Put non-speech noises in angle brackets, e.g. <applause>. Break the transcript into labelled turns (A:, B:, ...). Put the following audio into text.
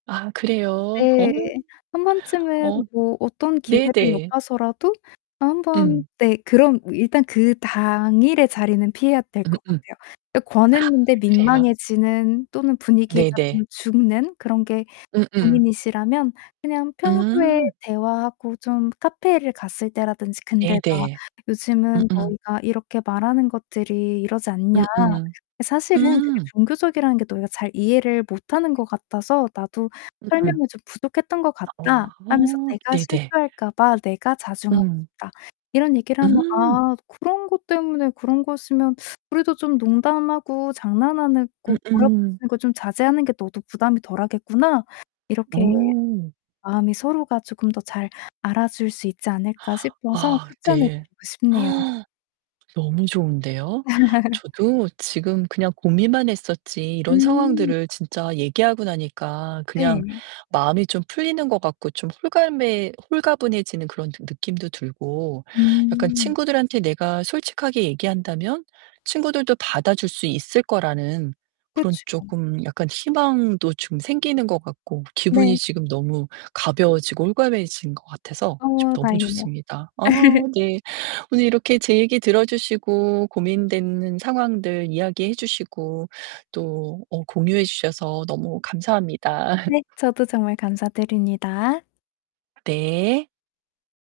A: 아, 그래요?
B: 네,
A: 어,
B: 1 번쯤은
A: 어.
B: 뭐 어떤 기회를
A: 네네.
B: 엿봐서라도 어, 한번
A: 음.
B: 네, 그럼 일단 그 당일의 자리는 피해야 될 것
A: 음음. 아,
B: 같아요. 그러니까 권했는데
A: 그래요.
B: 민망해지는 또는 분위기가 좀
A: 네네.
B: 죽는 그런 게
A: 음음.
B: 고민이시라면 그냥 평소에
A: 음.
B: 대화하고 좀 카페를 갔을 때라든지 근데 막
A: 네네.
B: "요즘은
A: 음음.
B: 너희가 이렇게 말하는 것들이 이러지 않냐.
A: 음음.
B: 이 사실은 그게
A: 음.
B: 종교적이라는 게 너희가 잘 이해를 못 하는 것 같아서 나도
A: 음음.
B: 설명이 좀 부족했던 것
A: 아,
B: 같다."
A: 우아
B: 하면서
A: 어,
B: "내가
A: 네 네.
B: 실수할까 봐 내가 자중하고
A: 음.
B: 싶다." 이런 얘기를 하면
A: 음.
B: "아, 그런 것 때문에 그런 거였으면 <sucks teeth> 우리도 좀 농담하고 장난하는 거
A: 음음.
B: 몰아붙이는 거 좀 자제하는 게 너도 부담이 덜하겠구나." 이렇게
A: 어.
B: 마음이 서로가 조금 더 잘 알아줄 수 있지 않을까 싶어서
A: 아,
B: 추천해
A: 네.
B: 드리고 싶네요.
A: 너무 좋은데요?
B: <laughs>
A: 저도 지금 그냥 고민만 했었지 이런
B: 음.
A: 상황들을 진짜 얘기하고 나니까 그냥
B: 네.
A: 마음이 좀 풀리는 것 같고 좀 홀가매 홀가분해지는 그런 느 느낌도 들고, 약간
B: 음.
A: 친구들한테 내가 솔직하게 얘기한다면 친구들도 받아줄 수 있을 거라는 그런
B: 그쵸.
A: 쪼금 약간 희망도 좀 생기는 것 같고, 기분이
B: 네.
A: 지금 너무 가벼워지고 홀가분해진 것 같아서 좀
B: 어,
A: 너무
B: 다행이네요.
A: 좋습니다. 아,
B: <laughs>
A: 네. 오늘 이렇게 제 얘기 들어주시고 고민되는 상황들 이야기해 주시고 또 어 공유해 주셔서 너무 감사합니다.
B: 네,
A: <laughs>
B: 저도 정말 감사드립니다.
A: 네.